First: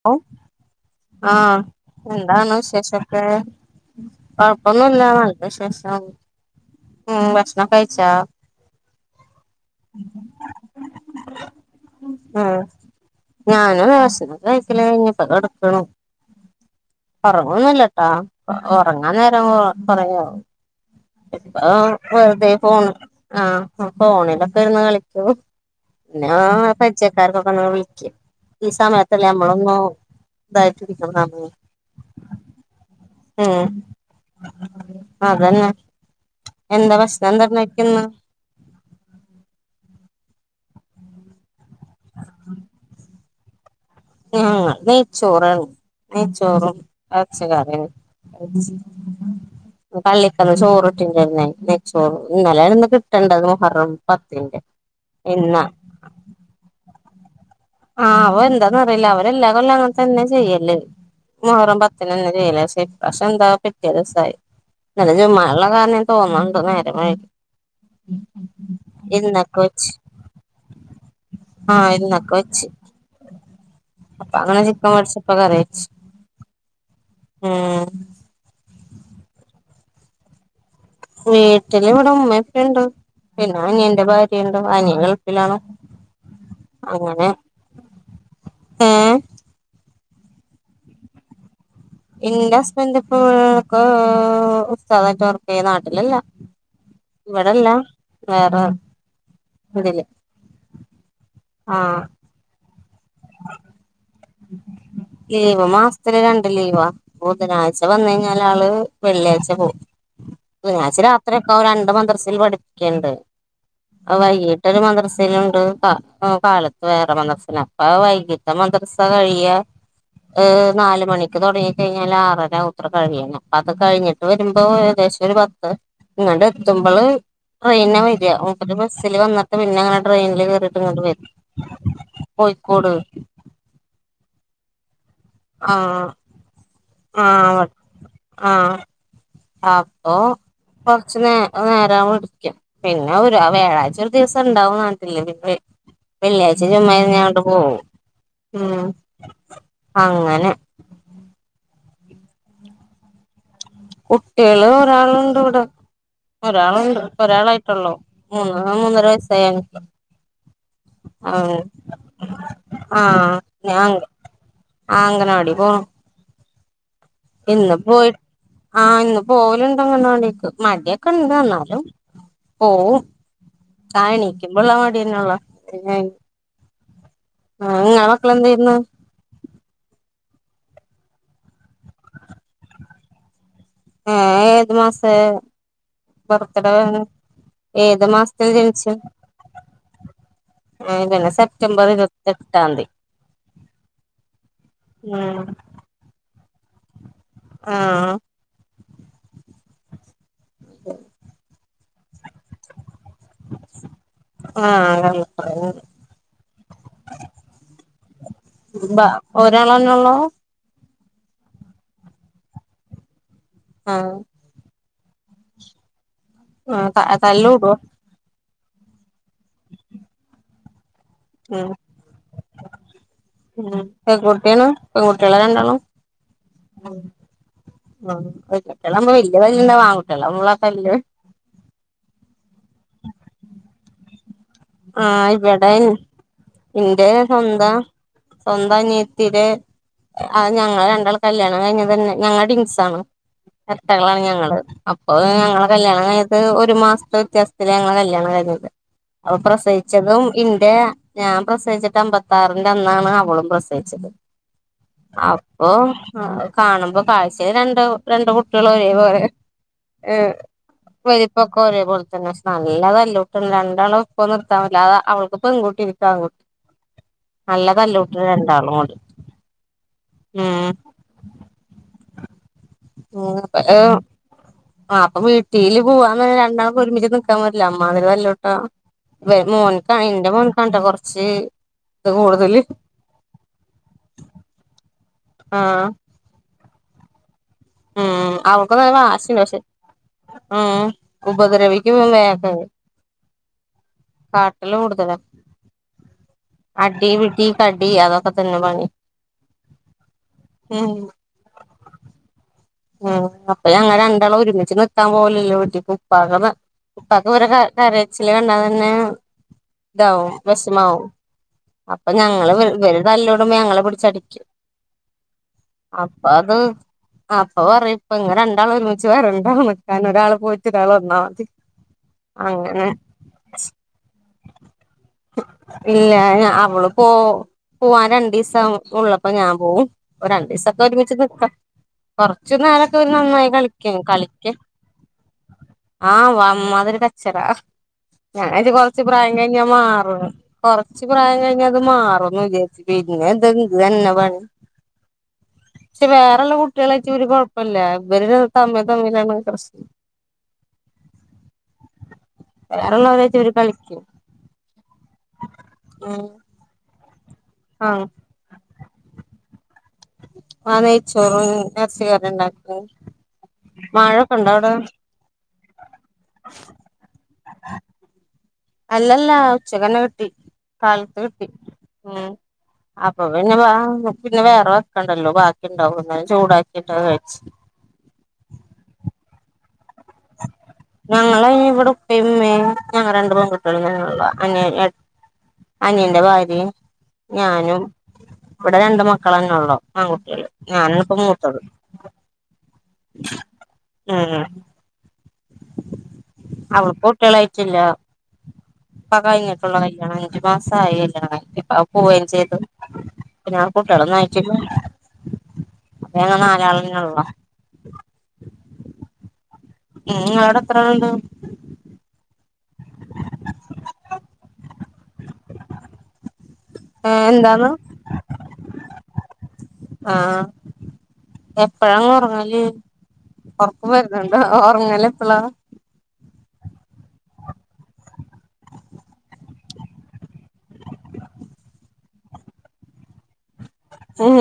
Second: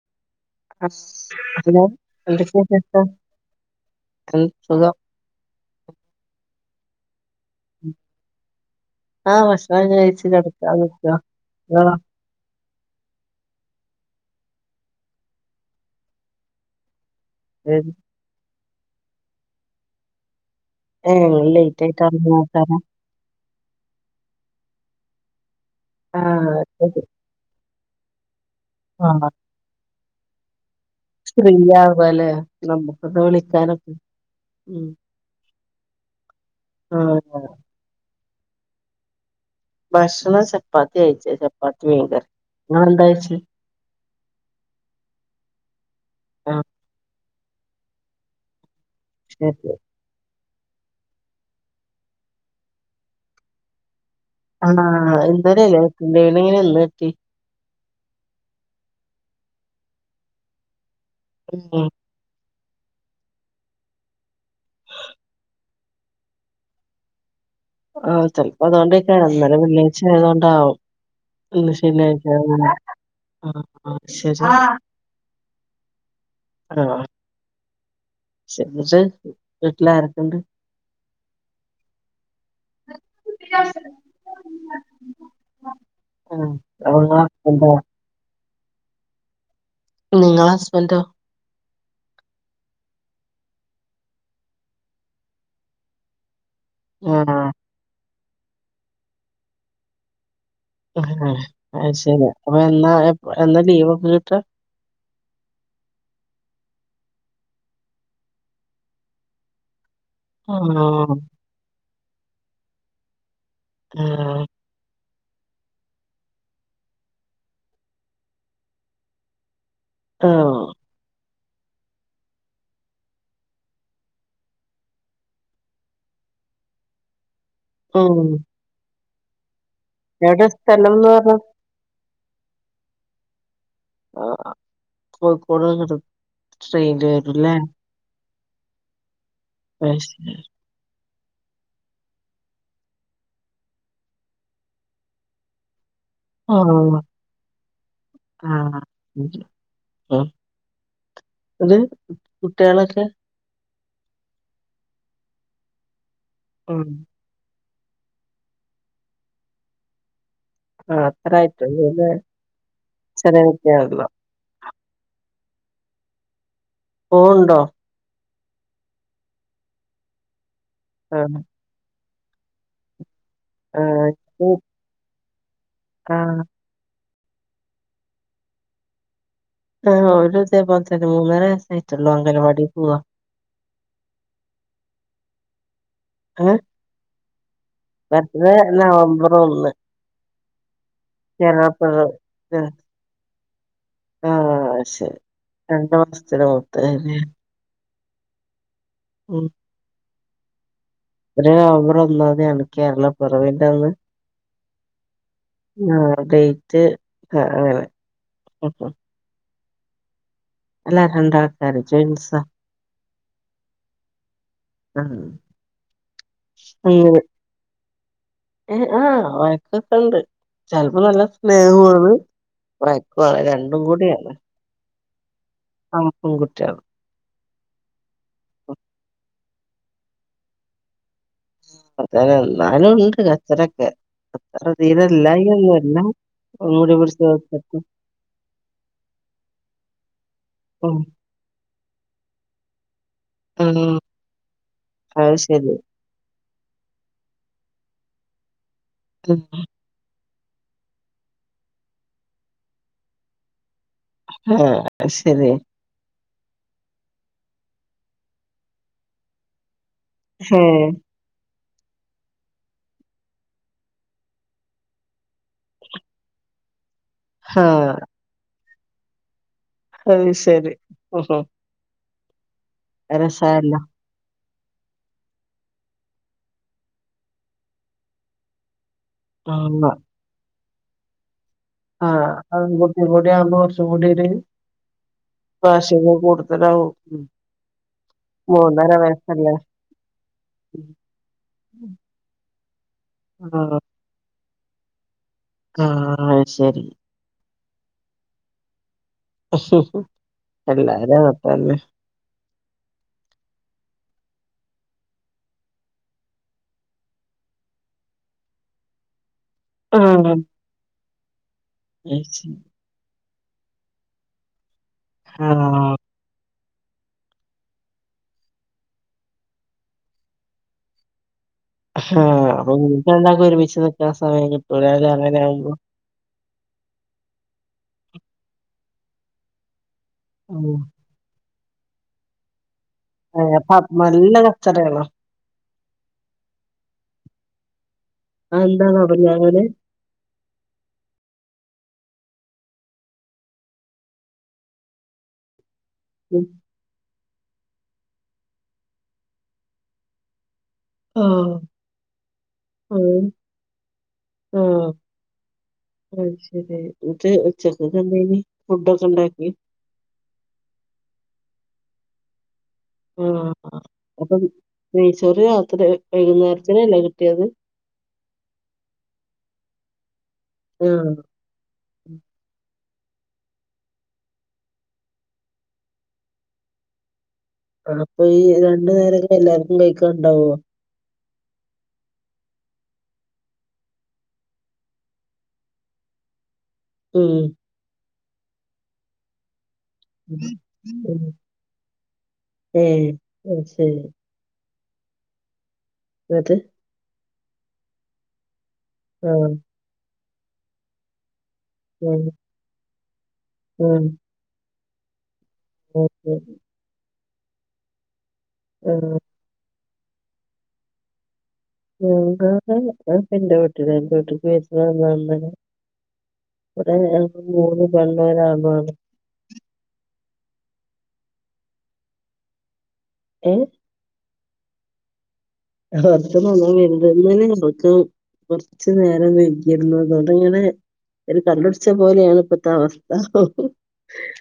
പ്പൊ, ആഹ് ആഹ് ഹലോ എന്താണ് എന്തൊക്കെയാ വിശേഷം വിശേഷൊക്കെ എന്ത് സുഖം കൊഴപ്പന്നുല്ല നല്ല വിശേഷം. ഹ്മ്മ് ഭ ആഹ് ഭക്ഷണൊക്കെ കഴിച്ച് കെടക്കാൻ നിക്ക ഇങ്ങളോ ആഹ് ഞാനും ഭക്ഷണൊക്കെ കഴിക്കലഴിഞ്ഞ് ഇനിപ്പോ കട്ക്കണം ഏഹ് ഒറങ്ങൊന്നില്ലട്ടാ ഒ ഒറങ്ങാൻ നേരാവുമ്പോ ഒറങ്ങു ഏഹ് അപ്പോ വെറുതെ ഫോണ് ആഹ് ഫോണിലൊക്കെ ഇരുന്ന് കളിക്കും പിന്നാ ആഹ് ശരി പരിചയക്കാർക്കൊക്കെ ഒന്ന് വിളക്കും ഈ സമയത്തല്ലേ ആഹ് നമ്മളൊന്ന് ഇതായിട്ട് ഇരിക്കുന്നൊന്ന്, ഫ്രീ ആവാല്ലേ നമുക്കൊന്ന് ഹ്മ്മ് വിളിക്കാനൊക്കെ ഉം അതന്നെ എന്താ ആഹ് ഭക്ഷണെന്താ കഴിക്ക്ന്നെ ഭക്ഷണം ചപ്പാത്തിയാ കഴിച്ചേ ചപ്പാത്തി മീൻകറി നിങ്ങളെന്താ കയിച്ചേ ആഹ്, നെയ്ച്ചോറാണ് ആഹ് നെയ്ച്ചോറും എറച്ചി കറിം. ശെരി പിന്നെ പള്ളിക്കന്ന് ചോറ് കിട്ടിലെന്നോ നെയ്ച്ചോറ് ഇന്നലായിരുന്നു കിട്ടേണ്ടത് മുഹറം പത്തിന്റെ ആണോ ഇന്നാ ഇന്നാലല്ലേ പിന്നെങ്ങനെ ഇന്ന് കിട്ടിയേ ആഹ് ആവോ എന്താന്നറീല്ല അവരെല്ലാ കൊല്ലം അങ്ങനെ തന്നെ ചെയ്യല് മുഹറം ഉം പത്ത് അങ്ങനെ തന്നെ ചെയ്യല് പക്ഷെ ഇപ്രാവശ്യം എന്താ പിറ്റിയ ദിവസായി ഇന്നലെ ജുമുഅ ഇല്ലതാണ് തോന്നണ്ട് നേരം വൈകി ആഹ് ചെൽപ്പം അത്തോണ്ടെക്കാരം ഇന്നലെ ഇന്നക്ക് വെച്ച് വെള്ളിയാഴ്ച്ച ആയതൊണ്ടാവും പിന്നെ ആഹ് ശെനിയാഴ്ച്ച ഇന്നക്ക് വെച്ച് ആഹ് അപ്പൊ ശെരി അങ്ങനെ ആഹ് ചിക്കൻ മേടിച്ചപ്പോ ആഹ്. ഹ്മ്മ് [unintelligible] വീട്ട്ലാരൊക്കെണ്ട് വീട്ടില് ഇവടെ ഉമ്മേം ഉപ്പണ്ട്. പിന്നെ അനിയന്റെ ഭാര്യണ്ട് അനിയൻ ഗൾഫിലാണ്. ആഹ് അപ്പ ഇങ്ങളെ ഹസ്ബന്റൊ ഏഹ് നിങ്ങളെ ഹസ്ബന്റൊ? ഇന്റെ ഹസ്ബൻഡ് ഇപ്പോ ഉസ്താദായിട്ട് വർക്കെയ്യാ നാട്ടിലല്ല ആഹ് ഇവല്ല വേറെ ഇതില് ഏഹ് അത് ആഹ് ശെരി അപ്പ എന്നാ എന്നാ ലീവൊക്കെ കിട്ടാ ലീവ് മാസത്തില് രണ്ട് ലീവാ ബുധനാഴ്ച്ച വന്നഴിഞ്ഞാലാള് വെള്ളിയാഴ്ച്ച പോവും ബുധനാഴ്ച്ച ആഹ് രാത്രിയൊക്കെ ആവും രണ്ട് മദ്രസേൽ പഠിപ്പിക്കണ്ട് അപ്പൊ ആഹ് വൈകി ഒര് മദ്രസെലുണ്ട് ക കാലത്ത് വേറെ മദ്രസേല് അപ്പ വൈകിട്ട് മദ്രസ അപ്പ കഴിയാ ഏഹ് ആഹ് നാല് മണിക്ക് തൊടങ്ങി കഴിഞ്ഞാല് ആറര ആവുത്രെ കഴിയണം അത് കഴിഞ്ഞിട്ട് വരുമ്പോ ഏകദേശം ഒര് പത്ത് ഇങ്ങട്ട് എത്തുമ്പള് ട്രെയിനിലാ ഉം വരാ മൂപ്പര് ബസ്സില് വന്നിട്ട് പിന്നങ്ങനെ ട്രെയിനില് എവിടെ കേറിട്ട് ഇങ്ങട്ട് സ്ഥലംന്ന് വരും പറഞ്ഞത് കോഴിക്കോട് ആഹ് ആഹ് കോഴിക്കോട് വരെ ആഹ് ട്രെയിനില് വരല്ലേ ആഹ് ആഹ് അത് അപ്പൊ ശരി കൊറച്ച് നേ നേരാവും പിടിക്കാൻ. പിന്ന ഒരു വ്യാഴാഴ്ച്ച ഒരു ദിവസം ണ്ടാവും ന്നർഞ്ഞിട്ടില്ലേ പിന്ന വെള്ളിയാഴ്ച ജുമാ ആഹ് കഴിഞങ്ങോട്ട് പോകും ആഹ് ഉം ഇത് അങ്ങനെ അത് കുട്ടികാളൊക്കെ? കുട്ടികാള് ഒരാളുണ്ടിവിട ഉം ഒരാളുണ്ട് ഒരാളായിട്ടൊള്ളൂ മൂന്ന് മൂന്നര വയസ്സായി ആഹ് ആഹ് ചെറിയ ഞാ അൻ കുട്ടിയാണല്ലോ ആഹ് അംഗനവാടി പോവും പോവുണ്ടോ ഇന്ന് പോയി ആ ഇന്ന് പോവലുണ്ടങ്കണവാടിക്ക് മടി ഒക്കെണ്ട് ആഹ് എന്നാലും പോവും ആ ആഹ് എണിക്കുമ്പള്ളാ മടിന്നെള്ളൂ പിന്നെ ആഹ് ആഹ് ഇങ്ങളെ മക്കളെന്ത ചെയ്യുന്നു ആ ഓനു ഇതേ പോൽതെന്നെ മൂന്നര വയസ്സേ ആയിട്ടള്ളു അംഗനവാടിപോവ ആ ഏത് മാസെ ഏഹ് ബർത്ത്ഡേ വരണ് ഏത് മാസത്തിലാ ബർത്ത്ഡേ ജനിച്ച് നവംബർ ഒന്ന് [unintelligible] പിന്നെ സെപ്റ്റംബർ കേരളപ്പിറ ഇരുപത്തെട്ടാന്തി ആഹ് ശെരി ഉം രണ്ട് മാസത്തിന് മൂത്തെല്ലേ ആഹ് ഉം വര് നവമ്പർ ഒന്നാതീയാണ് കേരള പിറവീന്റന്ന് [unintelligible] ആഹ് ഡേറ്റ് ആഹ് അങ്ങനെ ഒരാളന്നെള്ളൂ അല്ലാ രണ്ടാൾക്കാര് ച്വയ്ങ്സ ആഹ് [unintelligible] നോക്ക അങ്ങനെ തല്ലൂഡോ? ആഹ് വയക്കൊക്കെ ഉണ്ട് ചെലപ്പോ നല്ല ഉം സ്നേഹോണ് വഴക്കാണ് രണ്ടും കൂടിയാണ് പെൺകുട്ടിയാണ് ആ പെൺകുട്ടിയാള് ഉം ആഹ് പെൺകുട്ടികളാവുമ്പോ വല്യ തല്ലുണ്ടാവില്ല ആൺകുട്ടികളാവുമള തല്ല് അതന്നെ എന്നാലും ഉണ്ട് കച്ചറൊക്കെ അത്ര തീരെ ആഹ് ഇല്ലായി ഇവിടെ ഒന്നുല്ല. മുടി ഇന്റെ സ്വന്തം [unintelligible] സ്വന്തം അനിയത്തിടെ അ ഞങ്ങള് ഉം രണ്ടാൾ കല്യാണം കഴിഞ്ഞ തന്നെ ഞങ്ങള് ട്വിൻസ്സാണ് ഉം ഇരട്ടകളാണ് ഞങ്ങള് അപ്പൊ അത് ഞങ്ങള ശരി കല്യാണം ക ഒരു മാസത്തെ വ്യത്യാസത്തില ഞങ്ങൾടെ കല്യാണം കഴ്ഞ്ഞത് അപ്പൊ ഉം, പ്രസവി ച്ചതും ഇന്റെ ഞാൻ പ്രസവിച്ചിട്ട് അമ്പത്താറിന്റെ അന്നാണ് അവളും പ്രസവിച്ചത് ആ ശരി അപ്പൊം ആ കാണുമ്പോ കാഴ്ചയിൽ രണ്ടോ രണ്ട് കുട്ടികളും ഒരേ പോലെ ഏ ഹേ വലുപ്പൊക്കെ ഒരേപോലെ തന്നെ നല്ലതല്ലോട്ടാ രണ്ടാളും ഇപ്പൊ നിർത്താൻല്ലാത അവൾക്ക്പ്പെങ്കുട്ടി ഇക്കാങ്കുട്ടി ഹാ നല്ലതല്ലോ രണ്ടാളും കൂടി അത് ശരി ഉം ഓഹോ ഉം പല ആ അപ്പൊ വീട്ടില് പോവാന്ന് രണ്ടാക്ക് ഒരുമിച്ച് നിക്കാൻ പറ്റൂല അമ്മാതിരി തല്ലുണ്ടാവു ഉം ഇവൻ എന്റെ മോൻക്കാട്ട കൊറച്ച് ഇത് ആഹ് കൂടുതല് അൺ കുട്ടിം കൂടി ആവുമ്പോ കൊർച്ചും കൂടി ഒരു ആഹ് വാശി കൂടും അതാവും ഉം അവക്ക്ന്ന വാശില്ല പക്ഷെ ഉം ഉപദ്രവിക്കും വേക്ക ആഹ് കാട്ടല് കൂടുതല, അത് ശരി അടി പിടി കടി അതൊക്കെ തന്നെ പണി ഉം എല്ലാരിം അവസ്ഥ അതന്നേ ഉം അപ്പ ഞങ്ങ രണ്ടാളും ഒരുമിച്ച് നിക്കാൻ പോവലല്ല വീട്ടിക്ക് ഉപ്പാക്കത ഇപ്പക്കെ ഇവരെ ക കരച്ചില് കണ്ടാ തന്നെ താവും ഉം വെഷമാവും അപ്പൊ അത് ഞങ്ങള് ശരി ഇവര് തല്ലൂടുമ്പോ ഞങ്ങളെ പിടിച്ചടിക്കും ആഹ് അത് ആഹ് പ്പ പറയും പ്പ ങ്ങെ രണ്ടാളൊരുമിച്ച് വരണ്ടാ നിക്കാൻ ഒരാള് പോയിട്ട് ഒരാള് വന്നാ മതി ആഹ് അപ്പൊ അങ്ങനെ വീട്ടി രണ്ടാക്കും ഒരുമിച്ച് നിക്കാൻ സമയം കിട്ടൂലല്ലേ അങ്ങനെ ആവുമ്പോ ഇല്ലഞ അവള് പോ പോവാൻ രണ്ടീസം ഉള്ളപ്പോ ഞാൻ പോവും ഒരു ഉം രണ്ടീസൊക്കെ ഒരുമിച്ച് നിക്ക കൊറച്ചു നേരൊക്കെ ഇവര് നന്നായി ഏഹ് അപ്പൊ അത് കളിക്കും, നല്ല കളിക്ക കച്ചറയാണോ? ആഹ് വമ്മാതിരി കച്ചറ, ഞാനര്തി കൊർച്ച് എന്താന്നറിയില്ല പ്രായം അങ്ങനെ കഴിഞ്ഞാ മാറുന്ന് കൊറച്ച് പ്രായം കഴിഞ്ഞ ത് മാറുംന്ന് വിചാരിച്ചു, പിന്നെത് ഇതന്നെ പണി പക്ഷെ വേറെള്ള കുട്ടികളായിട്ടിവര് കൊഴപ്പില്ല ഇവര് തമ്മി തമ്മിലാണ് പ്രശ്നം ആഹ് വേറെള്ളവരായിട്ടിവര് കളിക്കും ഉം ഉം അഹ് ശരി നിട്ട് ഉച്ചക്കെന്തെ ആഹ് കറി ഫുഡ് ഒക്കെ ഉണ്ടാക്കി ആ നയ്ച്ചോറും എർച്ചിക്കറിം ണ്ടാക്കി ആഹ് അപ്പം നെയ്ചോർ രാത്രി വൈകുന്നേരത്തിനല്ലേ കിട്ടിയത് അല്ലല്ല ഉച്ചകന്നെ കിട്ടി ആഹ് കാലത്ത് കിട്ടി ഉം അപ്പൊ പിന്നെ വ പിന്നെ വേറെ വെക്കണ്ടല്ലോ ബാക്കി ണ്ടാവും ലോ ചൂടാക്കിട്ടത് കഴിച്ച് ആ അപ്പൊ ഈ രണ്ടു നേരൊക്കെ എല്ലാർക്കും കഴിക്കാണ്ടാവുവോ ഞങ്ങളയ്ന് വിടെ ഉപ്പേം മ്മേം ഞങ്ങ രണ്ടു പെൺകുട്ടികളും തന്നൊള്ളു. അനിയ ഏ അനിയന്റെ ഭാര്യയും ഉം ഞാനും ഇവിടെ രണ്ട് മക്കളന്നെ ഒള്ളു ആൺ കുട്ട്യാള്, ഞാനാണിപ്പോ ഉം മൂത്തത് ഏഹ് അത് ശരി ഞാനാ അതെ അവള്ക്ക് കുട്ടികളായിട്ടില്ല, പ്പം ആഹ് കഴഞ്ഞിട്ടുള്ളു കല്യാണം ഒരു മാസായി കല്യണം കഴിഞ്ഞിട്ട്. പ്പ അവൻ പോവേം ആഹ് ചെയ്ത്. പ്പ ഞാൻ കുട്ടിയളെ ആഹ് നോ. ട്ടില്ല ഞങ്ങൾ നാലാളെന്നെ ഒള്ളു ആഹ് ഉം ഇങ്ങളോടെത്രാളുണ്ട് ഇന്റോടെ ഞാനിപ്പോ ഇന്റെ വീട്ടിലാ എന്റെ വീട്ടക്ക് വരുന്ന [unintelligible] ഇവിടെ ഏ ഞങ്ങൾക് എന്താന്ന് മൂന്ന് പെണ്ണും ഒരാണും ആണ് ആഹ് എപ്പഴാ ങൾ ഒർങ്ങല്, ഏഹ് ഒർ ക്കം വരുന്നുണ്ടോ ഒർങ്ങലെപ്പളാ [unintelligible] കൊർച്ച് നേരം വെകിരുന്നു അതോണ്ട്ങ്ങനെ ഒരു കള്ളുട്ച്ച പോലെയാണ് പ്പത്തവസ്ഥ ഉം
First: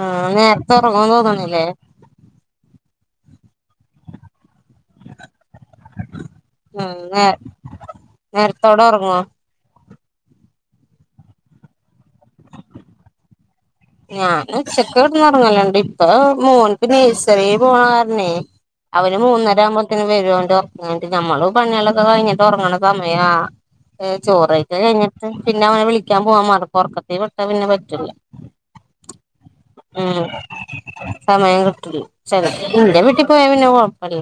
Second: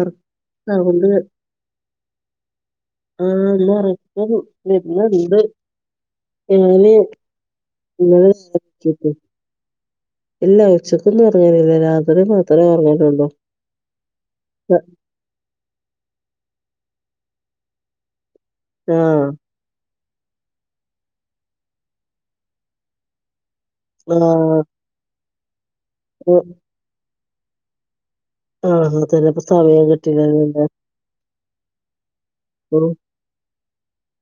ഒറക്കം ആഹ് അതുകൊണ്ട് നേരത്തൊറങ്ങും തോന്ന്ണ്ല്ലേ? ആഹ് ന്നൊറക്കം വരുന്നുണ്ട് ഉം ഞാന് നേ നേരത്തോടെ ഒറങ്ങോ [unintelligible] ഇല്ല ഉച്ചക്കൊന്നും ഒർങ്ങലില്ല രാത്രി മാത്രേ ഒർങ്ങലുള്ളു ഞാനുച്ചക്ക് കെടന്നൊർങ്ങലുണ്ട് ഇപ്പൊ മോൻപ്പം നെഴ്സറി പോണ കാരണേ അവന് ആഹ് മൂന്നരാമ്പത്തിന് വരു ഓന്റൊർക്ക് കയ്ഞ്ഞിട്ട് ഞമ്മളുപണികളൊക്കെ കഴിഞ്ഞിട്ടൊർങ്ങണ സമയാ ഏ ആഹ് ചോറയ്ക്കല് കഴിഞ്ഞിട്ട് പിന്നെ അവനെ വിളിക്കാൻ ഉം പോവാൻ മറക്കും ഒറക്കത്തി വിട്ടാ പിന്നെ പറ്റൂല ആഹ് അങ്ങൻതന്നെ പ്പൊ ഉം സമയം കിട്ട്ല്ല ചെല ഉം ഇന്റെ വീട്ടി പോയാ പിന്നെ കൊഴപ്പല്ല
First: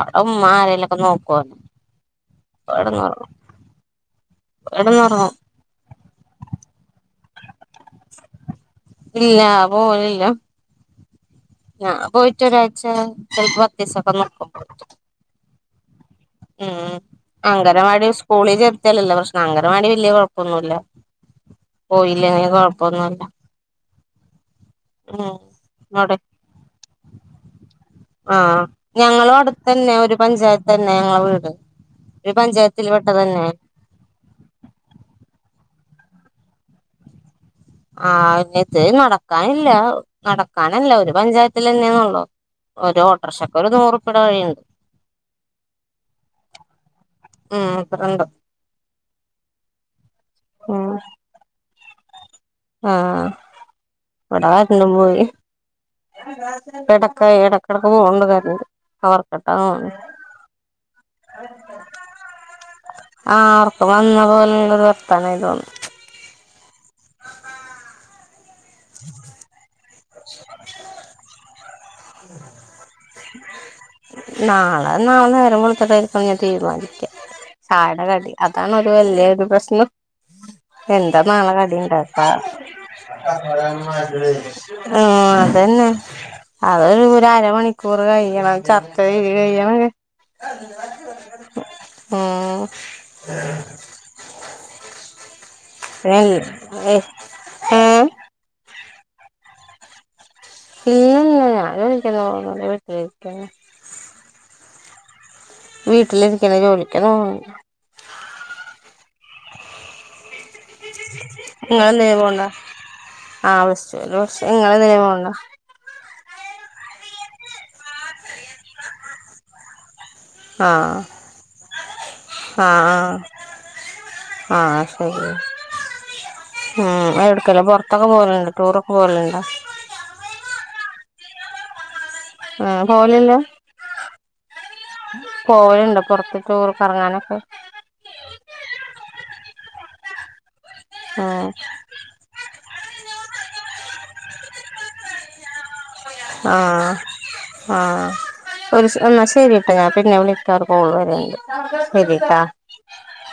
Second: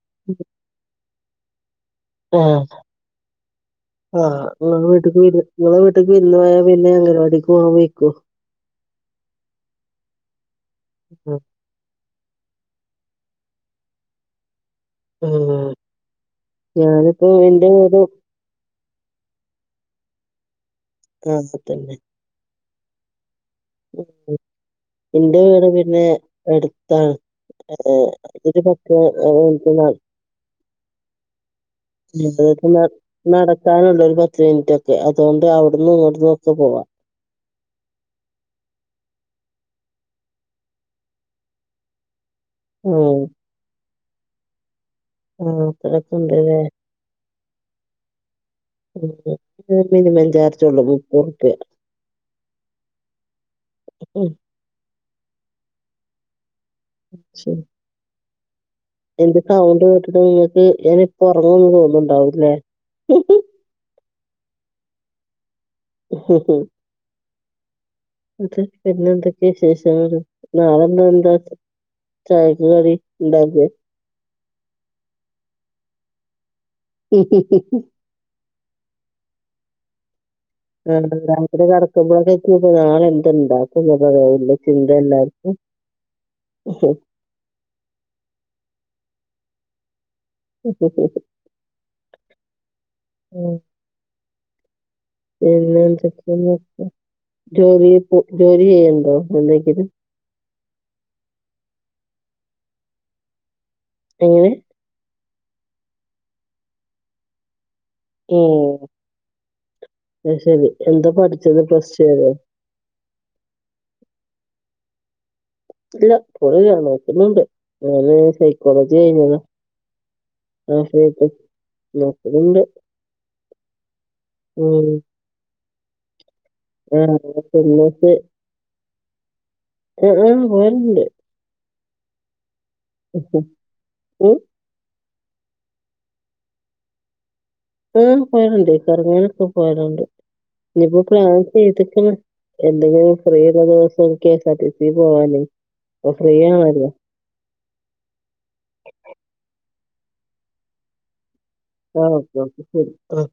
അവിടെ ഉമ്മ ആരെലൊക്കെ നോക്കോ? ആഹ് ആഹ് ങ്ങൾ വീട്ടിക്ക് കെടന്നുറങ്ങും വരോ ങ്ങളെ വീട്ട്ക്ക് വിരുന്ന് പോയാ പിന്നെ അംഗൻവാടിക്ക് [unintelligible] ഇല്ല പോവലില്ല ഉം ഞാൻ പോയിറ്റൊരാഴ്ച്ച ചെൽപ്പം [unintelligible] ഊം ഞാനിപ്പോ എന്റെ വീടും സ്കൂളി ചേർത്തിയലല്ലെ പ്രശ്നം അംഗനവാടി വല്യ കൊഴപ്പൊന്നുല്ല അത് തന്നെ ല്ലെങ്കി കൊഴപ്പൊന്നുല്ല ഉം ഉം ഉം ഇന്റെ വീട് പിന്നെ അവിടെ എടുത്താ ഏ ആഹ് ഞങ്ങളും അടുത്തന്നെ ഒരു പഞ്ചായത്ത്ന്നെ ഞങ്ങള വീട് ഒരു പഞ്ചായത്തിൽ പെട്ടതന്നെ [unintelligible] ക്കാനുണ്ട് ഒരു പത്ത് മിനിറ്റൊക്കെ അതോണ്ട് അവിടന്നും ഇവ്ടുന്നു ഒക്കെ പോവ ആഹ് ന്നിത് നടക്കാനില്ല നടക്കാനല്ല ഒരു പഞ്ചായത്തില്ലന്നെയൊള്ളു ഉം ഒരോട്ടൊറക്ഷക്കൊരു നൂറുപ്യയുടെ വഴിയുണ്ട് ആഹ് അത്രക്കെണ്ട് ല്ലേ ആഹ് അത്രണ്ട് [unintelligible] എ മിനിമം ചാർജെള്ളു ഉം മുപ്പറുപ്യ ആഹ് വട കറന്റും പോയി വടൊക്കെ ശരി എടക്കെടക്ക് പോവ്ണ്ട് കറൻറ് എന്റെ സൗണ്ട് കേട്ടിട്ട് നിങ്ങക്ക് ഞാനിപ്പൊറങ്ങുന്നു തോന്നുണ്ടാവുല്ലേ? പ്പം വന്ന പോലെയുള്ളൊരു വർത്താനായി തോന്നി. ഉഹുഹു ന്നിട്ട് പിന്നെന്തൊക്കെ ശ് ശേഷങ്ങള്? നാളെന്താ ന്താ ച് ചായക്ക് കടി ണ്ടാക്ക? നാള നാളെ നേരം വെള്ളുത്തിട്ടായിരിക്കും ഞാൻ തീരുമാനിക്ക ആ ചായടെ കടി അതാണ് ഒരു വല്ല്യേ ഒരു പ്രശ്നം ആഹ് എന്താ നാളെ രാത്രി കടി ഉണ്ടാക്കാ കെടക്കുമ്പോഴേക്കു പ്പ നാളെന്ത്ണ്ടാക്കു [unintelligible] ന്തെല്ലാർക്കും. അഅ് ഒരരമണിക്കൂറ് കഴിയണം ചർച്ച ചെയ്ത് കയ്യെണങ്കില് ഊം പിന്നെന്തൊക്ക [unintelligible] ജോലി ഏഹ് പൊ ജോലി ചെയ്യ്ണ്ടോ എന്തെങ്കിലും? ഇല്ലല്ല ഞാം ജോലിക്കൊന്നും പോവല്ല വീട്ടിലിരിക്കെന്ന എങ്ങനെ? വീട്ടിലിരിക്കണ് ജോലിക്കൊന്നും പോണ്‌ല ഉം അത് ശരി എന്താ പഠിച്ചത് പ്ലസ്റ്റു വരെ. ആഹ് പ്ലസ്റ്റു ഇങ്ങള് എന്തിനേലും പോവുണ്ടോ ഇല്ല ഒരു രണ്ടായിരത്തി അഞ്ഞൂറ്ണ്ട് ഞാന് സൈക്കോളജി കഴിഞ്ഞതാ ആ ആഹ് [unintelligible] നോക്ക്ണ് ണ്ട് ആ ആ ആ ഉം ഉം ആ ആഹ് എടുക്കല്ലോ പൊറത്തൊക്കെ പിന്നെ പോവലുണ്ടാ ടൂറൊക്കെ പോവലുണ്ടോ ആഹ് ആഹ് പോല്ണ്ട് ആഹ് പോലല്ലാ ഉം പോവലുണ്ടോ പൊർത്ത്ക്ക് ടൂർ കറങ്ങാനൊക്കെ ഉം പോവാലുണ്ട് കറങ്ങാനൊക്കെ പോവലുണ്ട് ഇനിപ്പൊ ആ പ്ലാൻ ചെയ്തിക്ക്ണ് എന്തെങ്കിലും ഫ്രീ എന്ന ദിവസം K S R T C പോവാനേ അപ്പൊ ഫ്രീ ആണല്ലോ ആഹ് ആഹ് ഒരുസം എന്നാൽ ശരിട്ടാ ഞാൻ പിന്നെ വിളിക്കാ ഒരു കോള് വര്ണ്ട് ശരിട്ടാ ഉം